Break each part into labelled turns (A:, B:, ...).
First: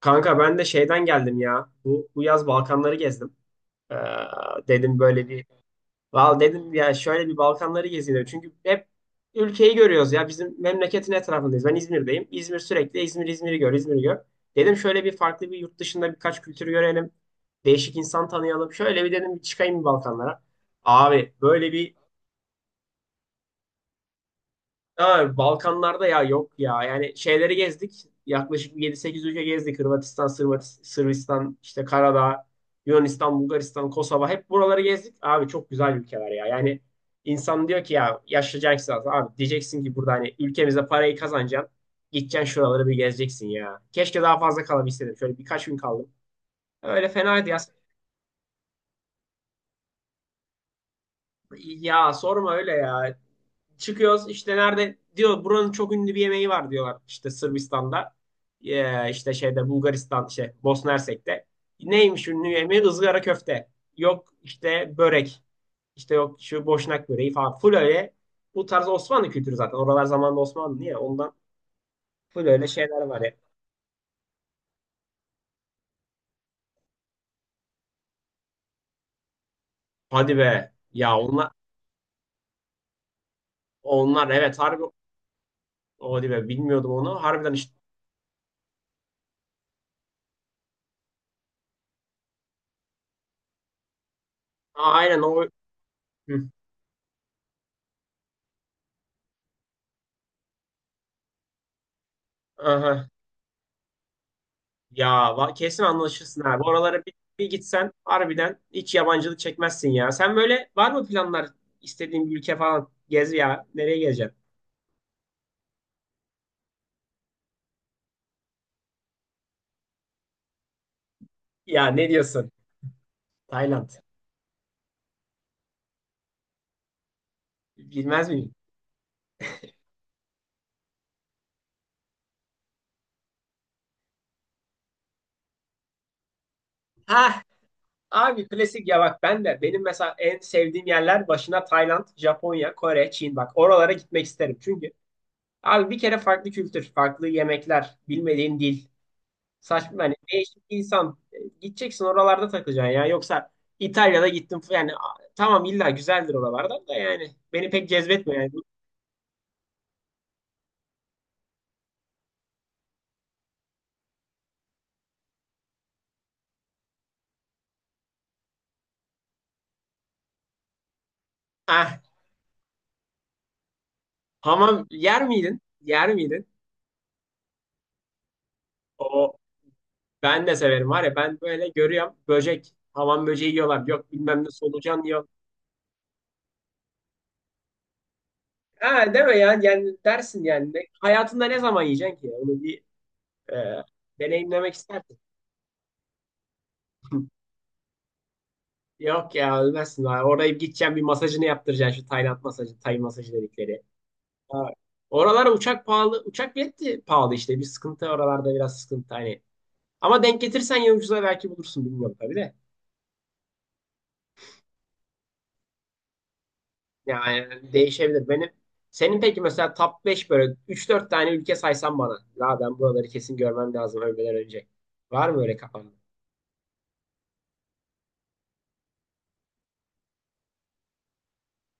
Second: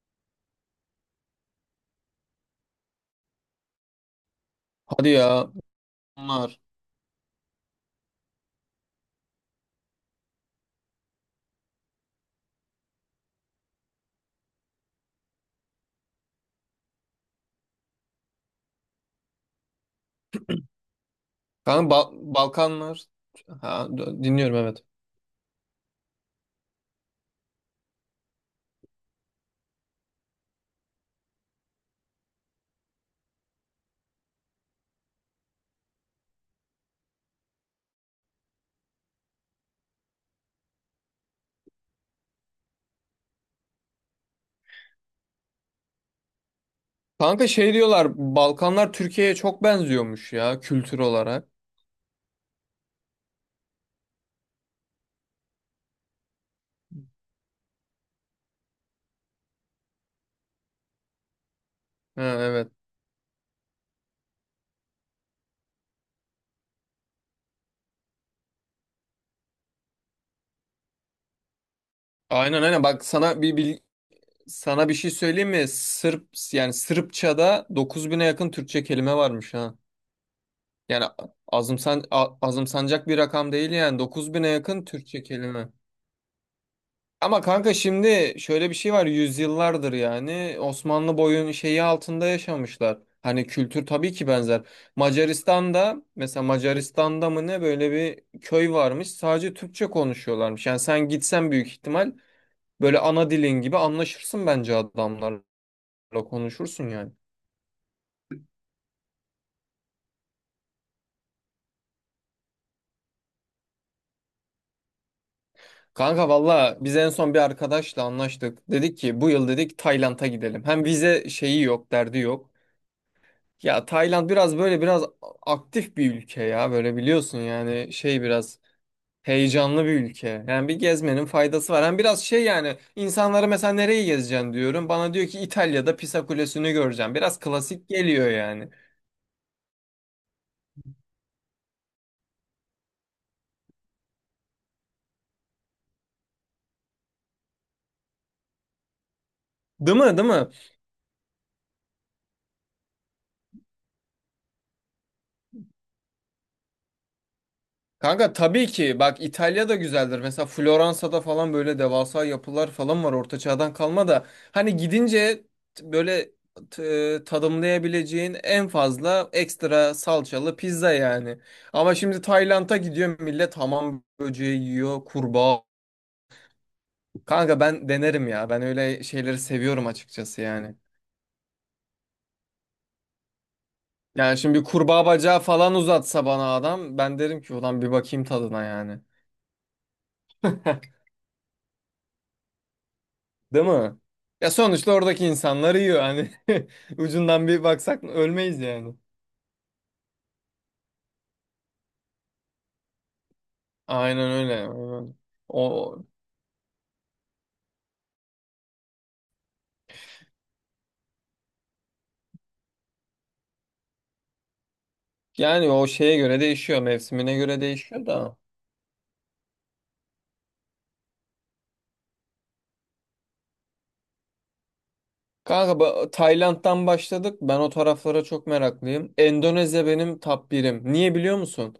A: Kanka ben de şeyden geldim ya. Bu yaz Balkanları gezdim. Ee, dedim
B: Hadi
A: böyle bir
B: ya.
A: Val
B: Bunlar.
A: dedim ya şöyle bir Balkanları gezeyim dedim. Çünkü hep ülkeyi görüyoruz ya. Bizim memleketin etrafındayız. Ben İzmir'deyim. İzmir sürekli İzmir'i gör, İzmir'i gör. Dedim şöyle bir farklı bir yurt dışında birkaç kültürü görelim. Değişik insan tanıyalım. Şöyle bir dedim bir çıkayım bir Balkanlara. Abi böyle
B: Kanka
A: bir
B: Balkanlar. Ha, dinliyorum, evet.
A: Ama Balkanlarda ya yok ya. Yani şeyleri gezdik. Yaklaşık yedi sekiz ülke gezdik. Hırvatistan, Sırbistan, işte Karadağ, Yunanistan, Bulgaristan, Kosova. Hep buraları gezdik. Abi çok güzel ülkeler ya. Yani insan diyor ki ya yaşlayacaksın zaten. Abi diyeceksin ki burada hani ülkemize parayı kazanacaksın. Gideceksin şuraları bir gezeceksin ya. Keşke daha fazla kalabilseydim. Şöyle birkaç gün kaldım. Öyle
B: Kanka
A: fenaydı ya.
B: şey diyorlar, Balkanlar Türkiye'ye çok benziyormuş ya, kültür olarak.
A: Ya sorma öyle ya. Çıkıyoruz işte nerede diyor buranın çok ünlü bir yemeği var diyorlar işte Sırbistan'da işte şeyde Bulgaristan şey Bosna Hersek'te.
B: Ha,
A: Neymiş ünlü
B: evet.
A: yemeği? Izgara köfte. Yok işte börek. İşte yok şu boşnak böreği falan. Full öyle bu tarz Osmanlı kültürü zaten. Oralar zamanında Osmanlı niye? Ondan full
B: Aynen,
A: öyle
B: aynen,
A: şeyler
B: bak
A: var ya.
B: sana sana bir şey söyleyeyim mi? Sırp yani Sırpça'da 9000'e yakın Türkçe kelime varmış ha.
A: Hadi be.
B: Yani
A: Ya onlar
B: azımsanacak bir rakam değil yani,
A: onlar
B: 9000'e
A: evet harbi
B: yakın Türkçe kelime.
A: hadi be bilmiyordum onu.
B: Ama
A: Harbiden işte.
B: kanka şimdi şöyle bir şey var, yüzyıllardır yani Osmanlı boyun şeyi altında yaşamışlar. Hani kültür tabii ki benzer.
A: Aa, aynen o.
B: Macaristan'da mesela,
A: Hı.
B: Macaristan'da mı ne, böyle bir köy varmış, sadece Türkçe konuşuyorlarmış. Yani sen gitsen büyük ihtimal böyle
A: Aha.
B: ana dilin gibi anlaşırsın bence
A: Ya
B: adamlarla,
A: kesin anlaşırsın abi.
B: konuşursun
A: Oralara bir,
B: yani.
A: bir gitsen harbiden hiç yabancılık çekmezsin ya. Sen böyle var mı planlar istediğin bir ülke falan? Gez ya. Nereye gezeceksin?
B: Kanka valla biz en son bir arkadaşla anlaştık. Dedik ki bu yıl dedik Tayland'a gidelim. Hem vize şeyi
A: Ya
B: yok,
A: ne
B: derdi
A: diyorsun?
B: yok. Ya
A: Tayland.
B: Tayland biraz böyle biraz aktif bir ülke ya, böyle biliyorsun yani, şey
A: Bilmez miyim?
B: biraz heyecanlı bir ülke. Yani bir gezmenin faydası var. Hem biraz şey yani, insanlara mesela nereyi gezeceksin diyorum. Bana diyor ki İtalya'da Pisa Kulesi'ni göreceğim. Biraz
A: Ha,
B: klasik geliyor
A: abi
B: yani.
A: klasik ya bak ben de benim mesela en sevdiğim yerler başına Tayland, Japonya, Kore, Çin bak oralara gitmek isterim. Çünkü abi bir kere farklı kültür, farklı yemekler, bilmediğin dil.
B: Değil
A: Saçma yani
B: mi? Değil mi?
A: değişik insan. Gideceksin oralarda takılacaksın ya. Yoksa İtalya'da gittim yani tamam illa güzeldir oralarda da yani beni pek
B: Kanka
A: cezbetmiyor yani.
B: tabii ki bak, İtalya da güzeldir. Mesela Floransa'da falan böyle devasa yapılar falan var orta çağdan kalma da, hani gidince t- böyle t- tadımlayabileceğin en fazla ekstra salçalı pizza yani. Ama
A: Ah,
B: şimdi Tayland'a gidiyor millet, hamam böceği
A: hamam
B: yiyor,
A: yer miydin?
B: kurbağa.
A: Yer miydin?
B: Kanka ben denerim ya. Ben öyle
A: O
B: şeyleri seviyorum açıkçası
A: ben de
B: yani.
A: severim var ya ben böyle görüyorum böcek hamam böceği yiyorlar yok
B: Yani
A: bilmem ne
B: şimdi bir
A: solucan
B: kurbağa
A: yiyor.
B: bacağı falan uzatsa bana adam, ben derim ki ulan, bir bakayım tadına yani.
A: Ha deme ya yani dersin yani. Hayatında ne zaman yiyeceksin ki onu bir
B: Değil
A: e,
B: mi? Ya
A: deneyimlemek
B: sonuçta
A: istersin.
B: oradaki insanlar yiyor hani, ucundan bir baksak ölmeyiz yani.
A: Yok ya ölmezsin. Oraya gideceğim bir masajını yaptıracaksın şu Tayland masajı, Tay masajı dedikleri.
B: Aynen öyle.
A: Ha,
B: Aynen.
A: oralar uçak
B: O
A: pahalı. Uçak bileti pahalı işte. Bir sıkıntı oralarda biraz sıkıntı hani. Ama denk getirsen ya ucuza belki bulursun bilmiyorum tabii de.
B: yani o şeye göre değişiyor, mevsimine göre
A: Yani
B: değişiyor
A: değişebilir.
B: da.
A: Benim senin peki mesela top 5 böyle üç dört tane ülke saysan bana. La ben buraları kesin görmem lazım ölmeden önce. Var mı öyle
B: Kanka
A: kafanda?
B: Tayland'dan başladık. Ben o taraflara çok meraklıyım. Endonezya benim top birim. Niye biliyor musun?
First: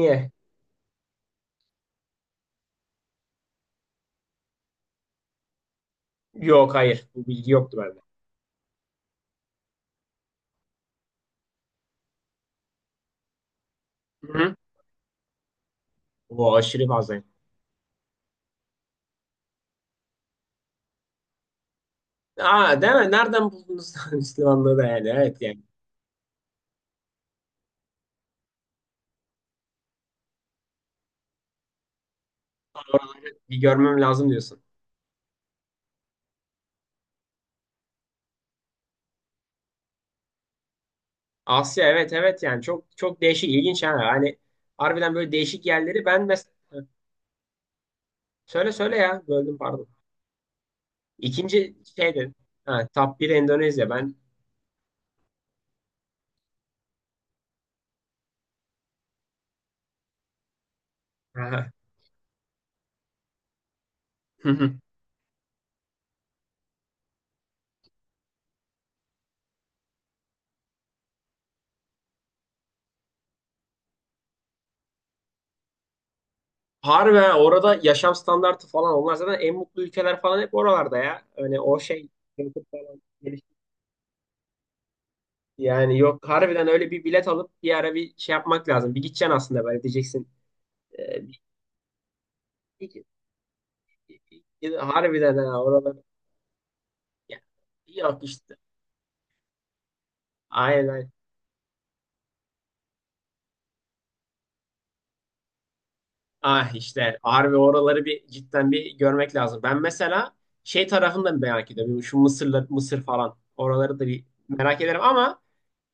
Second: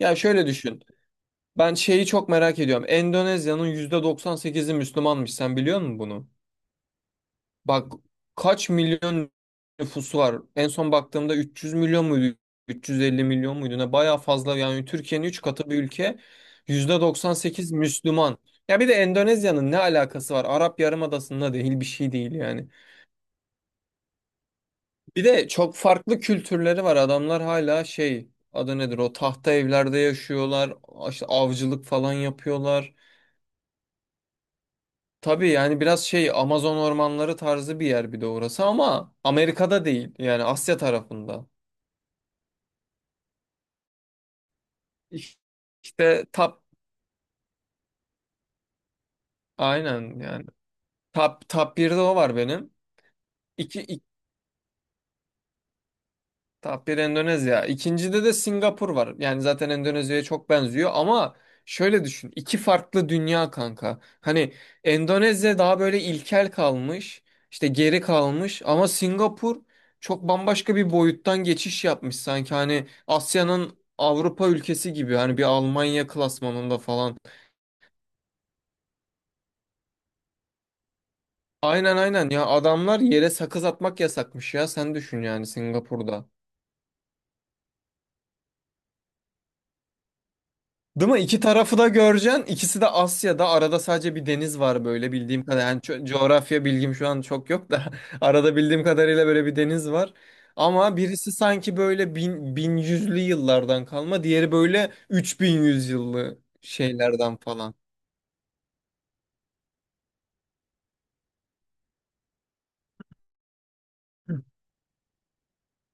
B: Ya şöyle düşün. Ben şeyi çok merak ediyorum. Endonezya'nın %98'i Müslümanmış. Sen biliyor musun bunu?
A: Yok hayır. Bu bilgi yoktu
B: Bak,
A: bende.
B: kaç milyon nüfusu var? En son baktığımda 300 milyon muydu? 350 milyon muydu? Ne bayağı
A: Hı-hı.
B: fazla yani, Türkiye'nin 3 katı bir ülke.
A: O aşırı fazla.
B: %98 Müslüman. Ya bir de Endonezya'nın ne alakası var? Arap Yarımadası'nda değil, bir şey değil yani.
A: Aa değil mi? Nereden buldunuz Müslümanlığı da yani?
B: Bir
A: Evet
B: de
A: yani.
B: çok farklı kültürleri var. Adamlar hala şey, adı nedir, o tahta evlerde yaşıyorlar. İşte avcılık falan yapıyorlar.
A: Bir görmem lazım diyorsun.
B: Tabii yani biraz şey, Amazon ormanları tarzı bir yer bir de orası, ama Amerika'da değil yani, Asya tarafında.
A: Asya, evet evet yani çok çok değişik ilginç yani. Hani harbiden böyle
B: İş-
A: değişik yerleri ben
B: İşte
A: mesela
B: top,
A: söyle söyle ya böldüm pardon.
B: aynen yani, top
A: İkinci
B: top 1'de o
A: şeydi.
B: var benim.
A: Ha, top 1
B: İki,
A: Endonezya
B: ik-
A: ben.
B: top 1 Endonezya. İkincide de Singapur var. Yani zaten Endonezya'ya çok benziyor ama
A: Aha.
B: şöyle düşün. İki farklı dünya kanka.
A: Hı
B: Hani
A: hı.
B: Endonezya daha böyle ilkel kalmış, işte geri kalmış, ama Singapur çok bambaşka bir boyuttan geçiş yapmış sanki, hani Asya'nın Avrupa ülkesi gibi, hani bir Almanya klasmanında
A: Harbi
B: falan.
A: ha, orada yaşam standartı falan onlar zaten en mutlu ülkeler falan hep oralarda ya. Hani o
B: Aynen
A: şey
B: aynen ya, adamlar
A: falan
B: yere
A: gelişti.
B: sakız atmak yasakmış ya, sen düşün yani,
A: Yani
B: Singapur'da.
A: yok harbiden öyle bir bilet alıp bir ara bir şey yapmak lazım. Bir gideceksin aslında böyle diyeceksin.
B: Değil mi?
A: Ee,
B: İki
A: bir-
B: tarafı da göreceksin. İkisi de
A: bir-
B: Asya'da. Arada sadece
A: bir-
B: bir deniz var böyle,
A: Harbiden
B: bildiğim kadar.
A: ha
B: Yani
A: oralar.
B: coğrafya bilgim şu an
A: Ya,
B: çok yok da,
A: yok
B: arada
A: işte.
B: bildiğim kadarıyla böyle bir deniz var. Ama
A: Aynen.
B: birisi sanki böyle bin yüzlü yıllardan kalma, diğeri böyle 3100 yıllı
A: Ah işte
B: şeylerden
A: harbi
B: falan.
A: oraları bir cidden bir görmek lazım. Ben mesela şey tarafını da merak ediyorum. Şu Mısır'la Mısır falan oraları da bir merak ederim ama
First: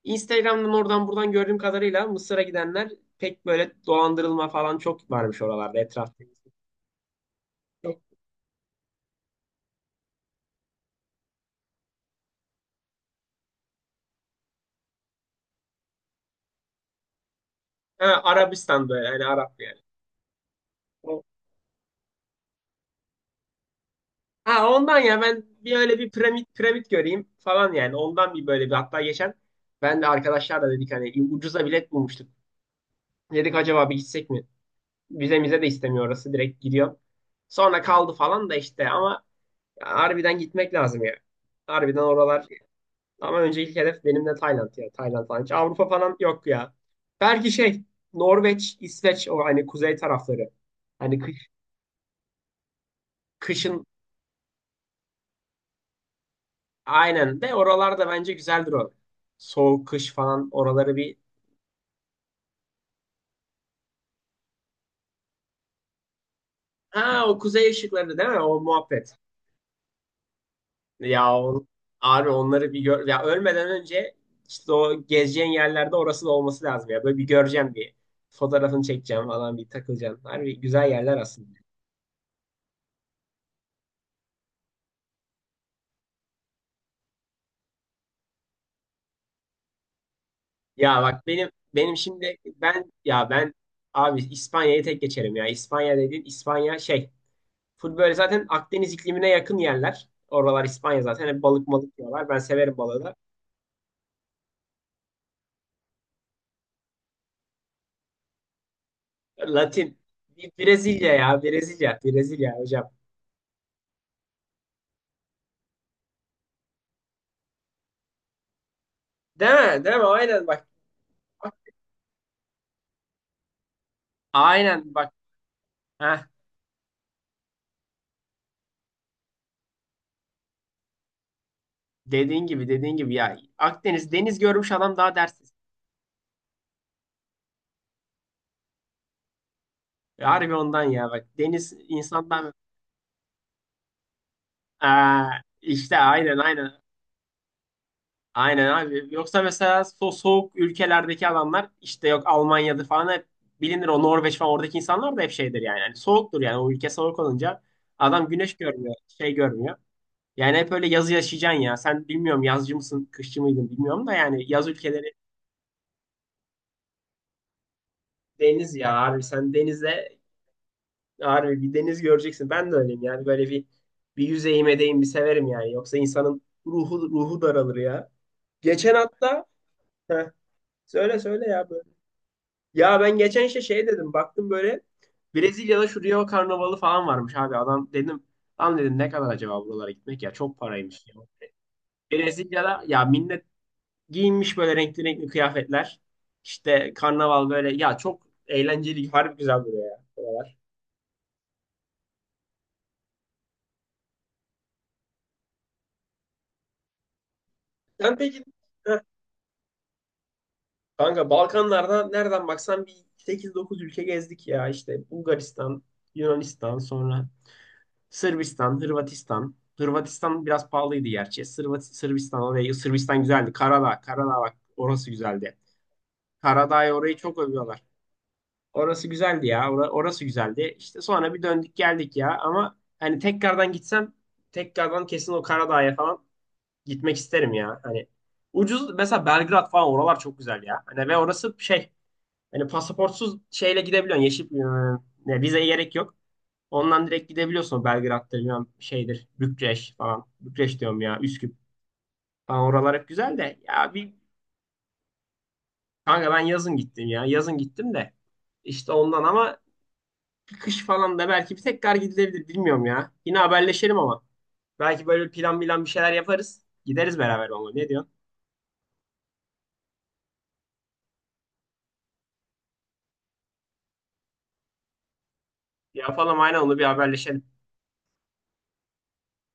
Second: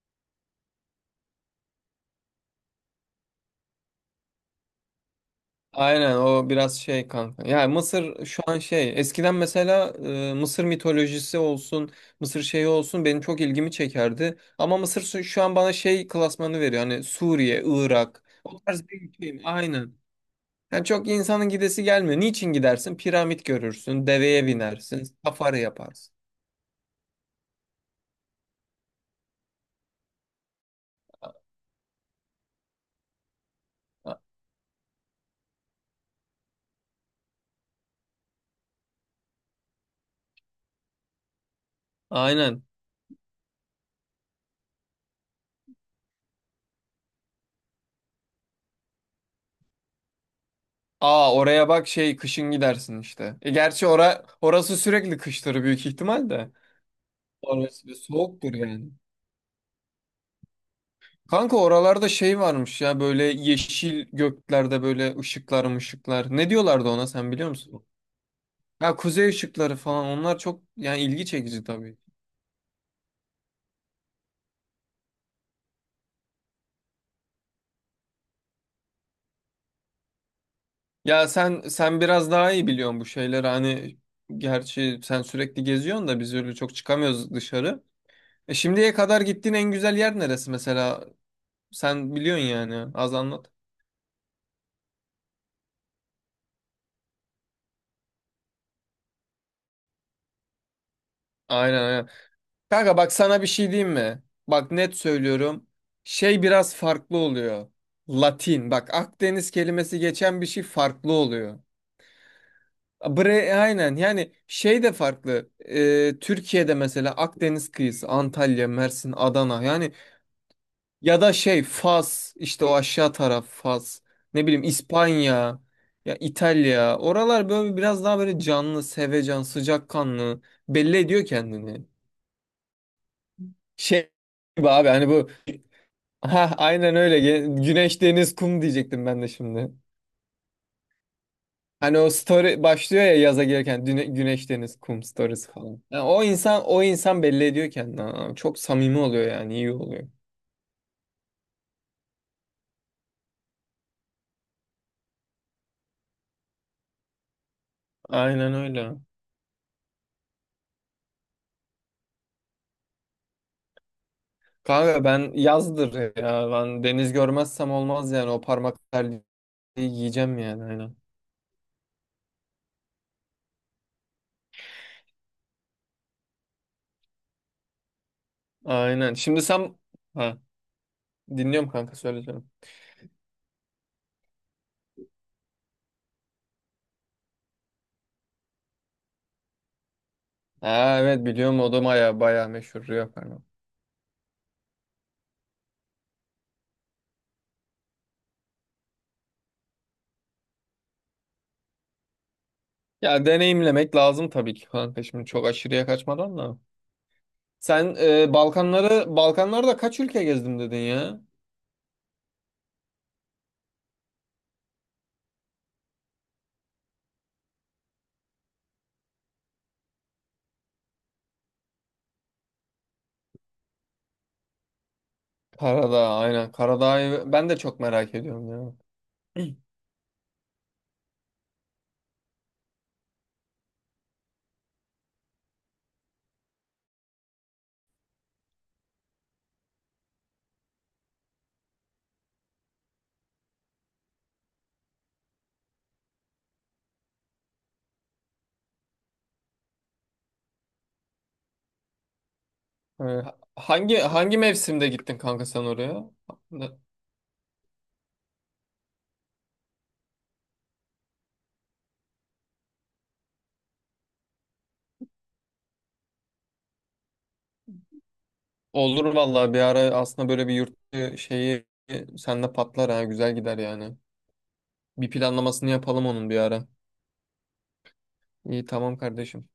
A: Instagram'dan oradan buradan gördüğüm kadarıyla Mısır'a gidenler pek böyle dolandırılma falan çok varmış oralarda
B: Aynen,
A: etrafta.
B: o biraz şey kanka. Yani
A: Çok.
B: Mısır şu an şey, eskiden mesela Mısır mitolojisi olsun, Mısır şeyi olsun, benim çok ilgimi çekerdi. Ama Mısır şu an bana şey klasmanı veriyor. Hani Suriye,
A: Ha,
B: Irak, o tarz
A: Arabistan'da
B: bir
A: yani
B: ülkeyim.
A: Arap yani.
B: Aynen. Yani çok
A: O-
B: insanın gidesi gelmiyor. Niçin gidersin? Piramit görürsün, deveye
A: Ha ondan
B: binersin,
A: ya ben
B: safari
A: bir öyle bir
B: yaparsın.
A: piramit göreyim falan yani ondan bir böyle bir hatta geçen ben de arkadaşlarla dedik hani ucuza bilet bulmuştuk. Dedik acaba bir
B: A-
A: gitsek mi? Vizemize de istemiyor orası. Direkt gidiyor. Sonra kaldı falan da işte ama harbiden gitmek lazım ya. Harbiden oralar.
B: Aynen.
A: Ama önce ilk hedef benim de Tayland ya. Tayland falan. Hiç Avrupa falan yok ya. Belki şey Norveç, İsveç o hani kuzey tarafları. Hani
B: Aa,
A: kış,
B: oraya bak, şey, kışın gidersin işte. E,
A: kışın
B: gerçi orası sürekli kıştır büyük ihtimal de.
A: aynen de
B: Orası bir
A: oralarda bence
B: soğuktur
A: güzeldir
B: yani.
A: o. Soğuk kış falan oraları bir.
B: Kanka oralarda şey varmış ya, böyle yeşil göklerde böyle ışıklar, ışıklar. Ne diyorlardı ona,
A: Ha
B: sen
A: o
B: biliyor
A: kuzey
B: musun?
A: ışıkları değil mi? O
B: Ya
A: muhabbet.
B: kuzey ışıkları falan, onlar çok yani ilgi
A: Ya
B: çekici
A: on,
B: tabii.
A: abi onları bir gör ya ölmeden önce işte o gezeceğin yerlerde orası da olması lazım ya. Böyle bir göreceğim bir fotoğrafını çekeceğim falan bir takılacağım. Harbi güzel yerler
B: Ya
A: aslında.
B: sen biraz daha iyi biliyorsun bu şeyleri hani, gerçi sen sürekli geziyorsun da biz öyle çok çıkamıyoruz dışarı. E, şimdiye kadar gittiğin en güzel yer neresi
A: Ya
B: mesela?
A: bak benim
B: Sen
A: şimdi
B: biliyorsun yani,
A: ben
B: az
A: ya
B: anlat.
A: ben abi İspanya'yı tek geçerim ya. İspanya dediğin İspanya şey full böyle zaten Akdeniz iklimine yakın yerler. Oralar İspanya zaten hep balık
B: Aynen,
A: malık
B: aynen.
A: diyorlar. Ben severim
B: Kanka
A: balığı
B: bak
A: da.
B: sana bir şey diyeyim mi? Bak net söylüyorum. Şey biraz farklı oluyor. Latin. Bak, Akdeniz
A: Latin
B: kelimesi geçen bir
A: bir
B: şey farklı
A: Brezilya ya
B: oluyor.
A: Brezilya hocam.
B: Bre aynen yani, şey de farklı. Türkiye'de mesela Akdeniz kıyısı Antalya, Mersin,
A: Değil
B: Adana
A: mi?
B: yani,
A: Değil mi? Aynen bak.
B: ya da şey Fas, işte o aşağı taraf, Fas. Ne bileyim,
A: Aynen bak.
B: İspanya ya
A: Heh,
B: İtalya. Oralar böyle biraz daha böyle canlı, sevecen, sıcakkanlı, belli ediyor kendini.
A: dediğin gibi dediğin gibi ya Akdeniz
B: Şey
A: deniz
B: gibi
A: görmüş
B: abi,
A: adam
B: hani
A: daha
B: bu,
A: dersiz.
B: ha aynen öyle. Güneş, deniz, kum diyecektim ben de şimdi.
A: Harbi ondan ya bak deniz
B: Hani o
A: insandan.
B: story başlıyor ya yaza girerken, güneş, deniz, kum
A: Aa,
B: stories falan.
A: işte
B: Yani o
A: aynen
B: insan,
A: aynen
B: o insan belli ediyor kendini. Aa, çok
A: aynen
B: samimi
A: abi.
B: oluyor
A: Yoksa
B: yani, iyi
A: mesela
B: oluyor.
A: soğuk ülkelerdeki adamlar işte yok Almanya'da falan hep bilinir o Norveç falan oradaki insanlar da hep şeydir yani. Yani soğuktur yani o ülke soğuk olunca adam
B: Aynen
A: güneş görmüyor
B: öyle.
A: şey görmüyor. Yani hep öyle yazı yaşayacaksın ya. Sen bilmiyorum yazcı mısın, kışçı mıydın bilmiyorum da yani yaz
B: Kanka
A: ülkeleri
B: ben yazdır ya. Ben deniz görmezsem olmaz yani, o
A: deniz
B: parmak
A: ya abi.
B: terliği
A: Sen denize
B: yiyeceğim yani, aynen.
A: harbi bir deniz göreceksin. Ben de öyleyim yani böyle bir bir yüzeyime değin bir severim yani. Yoksa insanın ruhu daralır ya. Geçen
B: Aynen. Şimdi
A: hatta
B: sen,
A: heh,
B: ha,
A: söyle söyle
B: dinliyorum
A: ya böyle.
B: kanka, söyleyeceğim.
A: Ya ben geçen işte şey dedim baktım böyle Brezilya'da şu Rio Karnavalı falan varmış abi adam dedim. Lan dedim ne kadar acaba buralara gitmek ya çok
B: Ha
A: paraymış ya.
B: evet, biliyorum, o da baya baya
A: Brezilya'da
B: meşhur
A: ya
B: Rio.
A: millet giyinmiş böyle renkli renkli kıyafetler. İşte karnaval böyle ya çok eğlenceli harbi güzel duruyor ya. Buralar.
B: Ya deneyimlemek lazım tabii ki kanka, şimdi çok aşırıya kaçmadan da. Sen
A: Sen peki. Heh,
B: Balkanlarda kaç ülke gezdim dedin ya?
A: kanka Balkanlarda nereden baksan bir 8-9 ülke gezdik ya işte Bulgaristan, Yunanistan, sonra Sırbistan, Hırvatistan. Hırvatistan biraz pahalıydı gerçi. Sırbistan orayı Sırbistan güzeldi. Karadağ, Karadağ bak orası güzeldi.
B: Karadağ, aynen,
A: Karadağ'ı orayı
B: Karadağ'ı
A: çok
B: ben de çok
A: övüyorlar.
B: merak ediyorum ya.
A: Orası güzeldi ya. Orası güzeldi. İşte sonra bir döndük geldik ya ama hani tekrardan gitsem tekrardan kesin o Karadağ'a falan gitmek isterim ya. Hani ucuz mesela Belgrad falan oralar çok güzel ya. Hani ve orası şey. Hani pasaportsuz şeyle gidebiliyorsun. Yeşil ne, vizeye gerek yok. Ondan direkt gidebiliyorsun Belgrad'dır, bilmem şeydir, Bükreş falan. Bükreş diyorum ya, Üsküp falan oralar
B: E,
A: hep güzel de. Ya
B: hangi
A: bir
B: hangi mevsimde gittin kanka sen oraya?
A: kanka ben yazın gittim ya. Yazın gittim de. İşte ondan ama kış falan da belki bir tekrar gidilebilir bilmiyorum ya. Yine haberleşelim ama. Belki böyle plan bilen bir şeyler yaparız. Gideriz beraber onunla. Ne diyorsun?
B: Olur vallahi, bir ara aslında böyle bir yurt dışı şeyi sende patlar ha, güzel gider yani. Bir planlamasını yapalım onun bir
A: Yapalım aynen
B: ara.
A: onu bir haberleşelim.
B: İyi, tamam kardeşim.